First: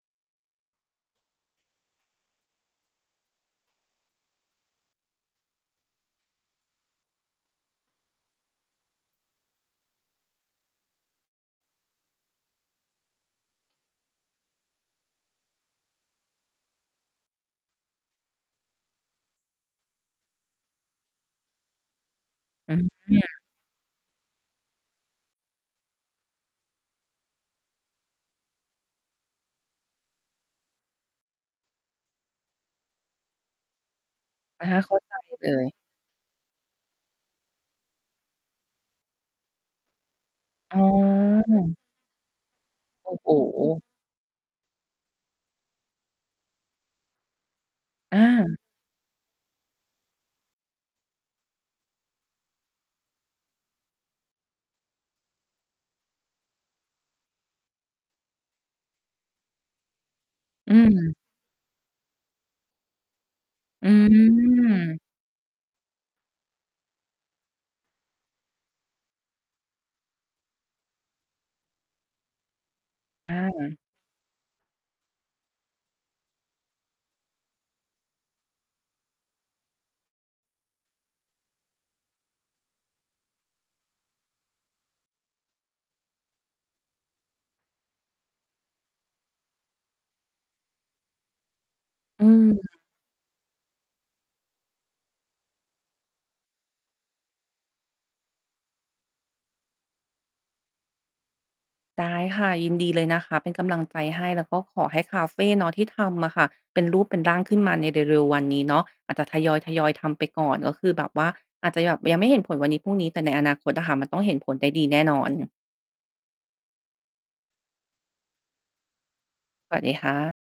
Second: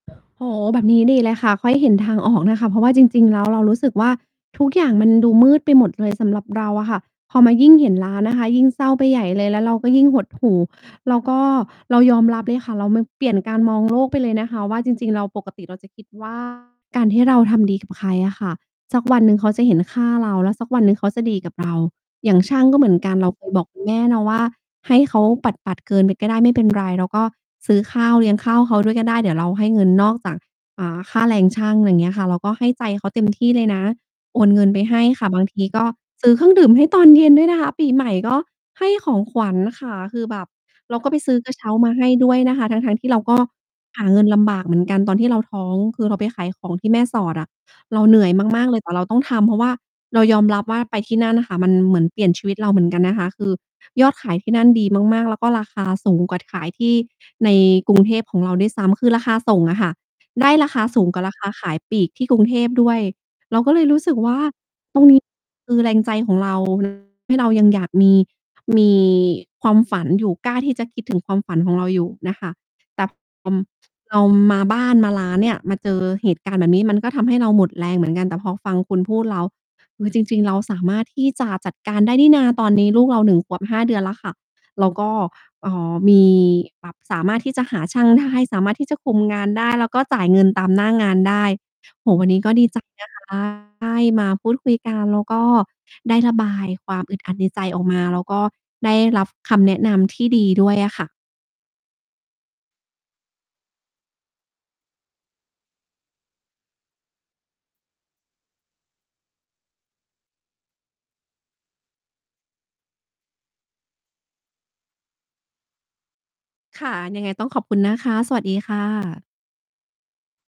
โอ้โฮ แบบนี้ดีเลยค่ะ ค่อย เห็นทางออกนะคะ เพราะว่าจริง ๆ แล้ว เรารู้สึกว่า ทุกอย่างมันดูมืดไปหมดเลย สำหรับเราอะค่ะ พอมายิ่งเห็นร้าน นะคะ ยิ่งเศร้าไปใหญ่เลย แล้วเราก็ยิ่งหดหู่ แล้วก็เรายอมรับเลยค่ะ เรา ม เปลี่ยนการมองโลก ไปเลยนะคะว่า จริง ๆ เรา ปกติเราจะคิด ว่า การที่เราทำดีกับใครอะค่ะ สัก วันหนึ่งเขาจะเห็นค่าเรา แล้วสักวันหนึ่งเขาจะดีกับเรา อย่างช่างอก็เหมือนกัืน เรา อ เคย บอกคุณแม่เนาะว่า "ให้เขาปัด ๆ เกินไปก็ได้ไม่เป็นไร" เราก็ซื้อข้าวเลี้ยงข้าวเขาด้วยก็ได้ เดี๋ยวเราให้เงินนอกจาก อ่า ค่าแรงช่าง ไรอย่างเงี้ยค่ะ เราก็ให้ใจเขาเต็ม ที่เลยนะ โอนเงอิะนฮไปะ เขใ้หา้ใจ ค่ะ บาเลงทีย ก็ซื้อเครื่องดื่มให้ตอนเย็นด้วยนะคะ ปีใหม่ก็ให้ของขวัญค่ะ คือแบบอ๋เราก็ไปซื้อกระเช้าอ มาให้ด้วยนะคะ ทั้ง ๆ ทโีอ่เ้ราโก็ ฮ หาเงินลำบากเหมือนกัน ตอนที่เราท้อง คือเราไปขายของที่แม่สอดอะ เราเอหนื่อย า มาก ๆ เลย แต่เราต้องทำ เพราะว่าเรายอมรับว่าไปที่นั่นอะค่ะ มันเหมือนเปลี่ยนชีวิตเราเหมือนกันนะคะ คือยอดขายที่นั่นดีมาก ๆ แล้วก็ราคา สูงกว่าขายที่ใน กรุงเทพของเราด้วยซ้ำ คือราคาส่งอะค่ะ ได้ราอืคาสูงม กว่าราคาขายปลีกที่กรุงเทพด้วย เราก็เลอยืรู้สึกว่า ตม รงนี้ คือแรงใจของ เรา ให้เรายังอยากมี มีความฝันอยู่ กล้าที่จะคิดถึง ความฝันของเราอยู่น่ะค่ะ แต่ อพอ า เรามาบ้าน มาร้านเนี่ย มาเจอเหตุการณ์แบบนี้ มันก็ทำให้เราหมดแรงเหมือน กัน แต่พอฟังคุณพูดแล้ว คือจริง ๆ เราสามารถที่จะจัดการได้นี่นา ตอนนี้ลูกเรา 1 ขวบ 5 เดือนแล้วค่ะ เราก็ เอ่อ มี แบบสามารถที่จะหาช่างได้ สามารถที่จะคุมงานได้ แล้วก็จ่ายเงินตามหน้างานได้ โอ้โฮ อวืันนี้ม ก็ดี ใจนะคะ ได้มาพูดคุยกัน แล้วก็ได้ระบายความอึดอัดในใจออกมา แล้วก็ได้รับคำแนะนำที่ดีด้วยอะค่ะ ได้ค่ะ ยินดีเลยนะคะ เป็นกำลังใจให้ แล้วก็ขอให้คาเฟเนาะที่ทำอะค่ะ เป็นรูปเป็นร่างขึ้นมาในเร็ว ๆ วันนี้เนาะ อาจจะทยอย ๆ ทำไปก่อน ก็คือแบบว่าอาจจะแบบยังไม่เห็นผลวันนี้พรุ่งนี้ แต่ในอนาคตอะค่ะ มันต้องเห็นผลได้ดีแน่นอน ค่ะ ยังไงต้องขอบคุณนะคะ สวัสดีค่ะ สวัสดีค่ะ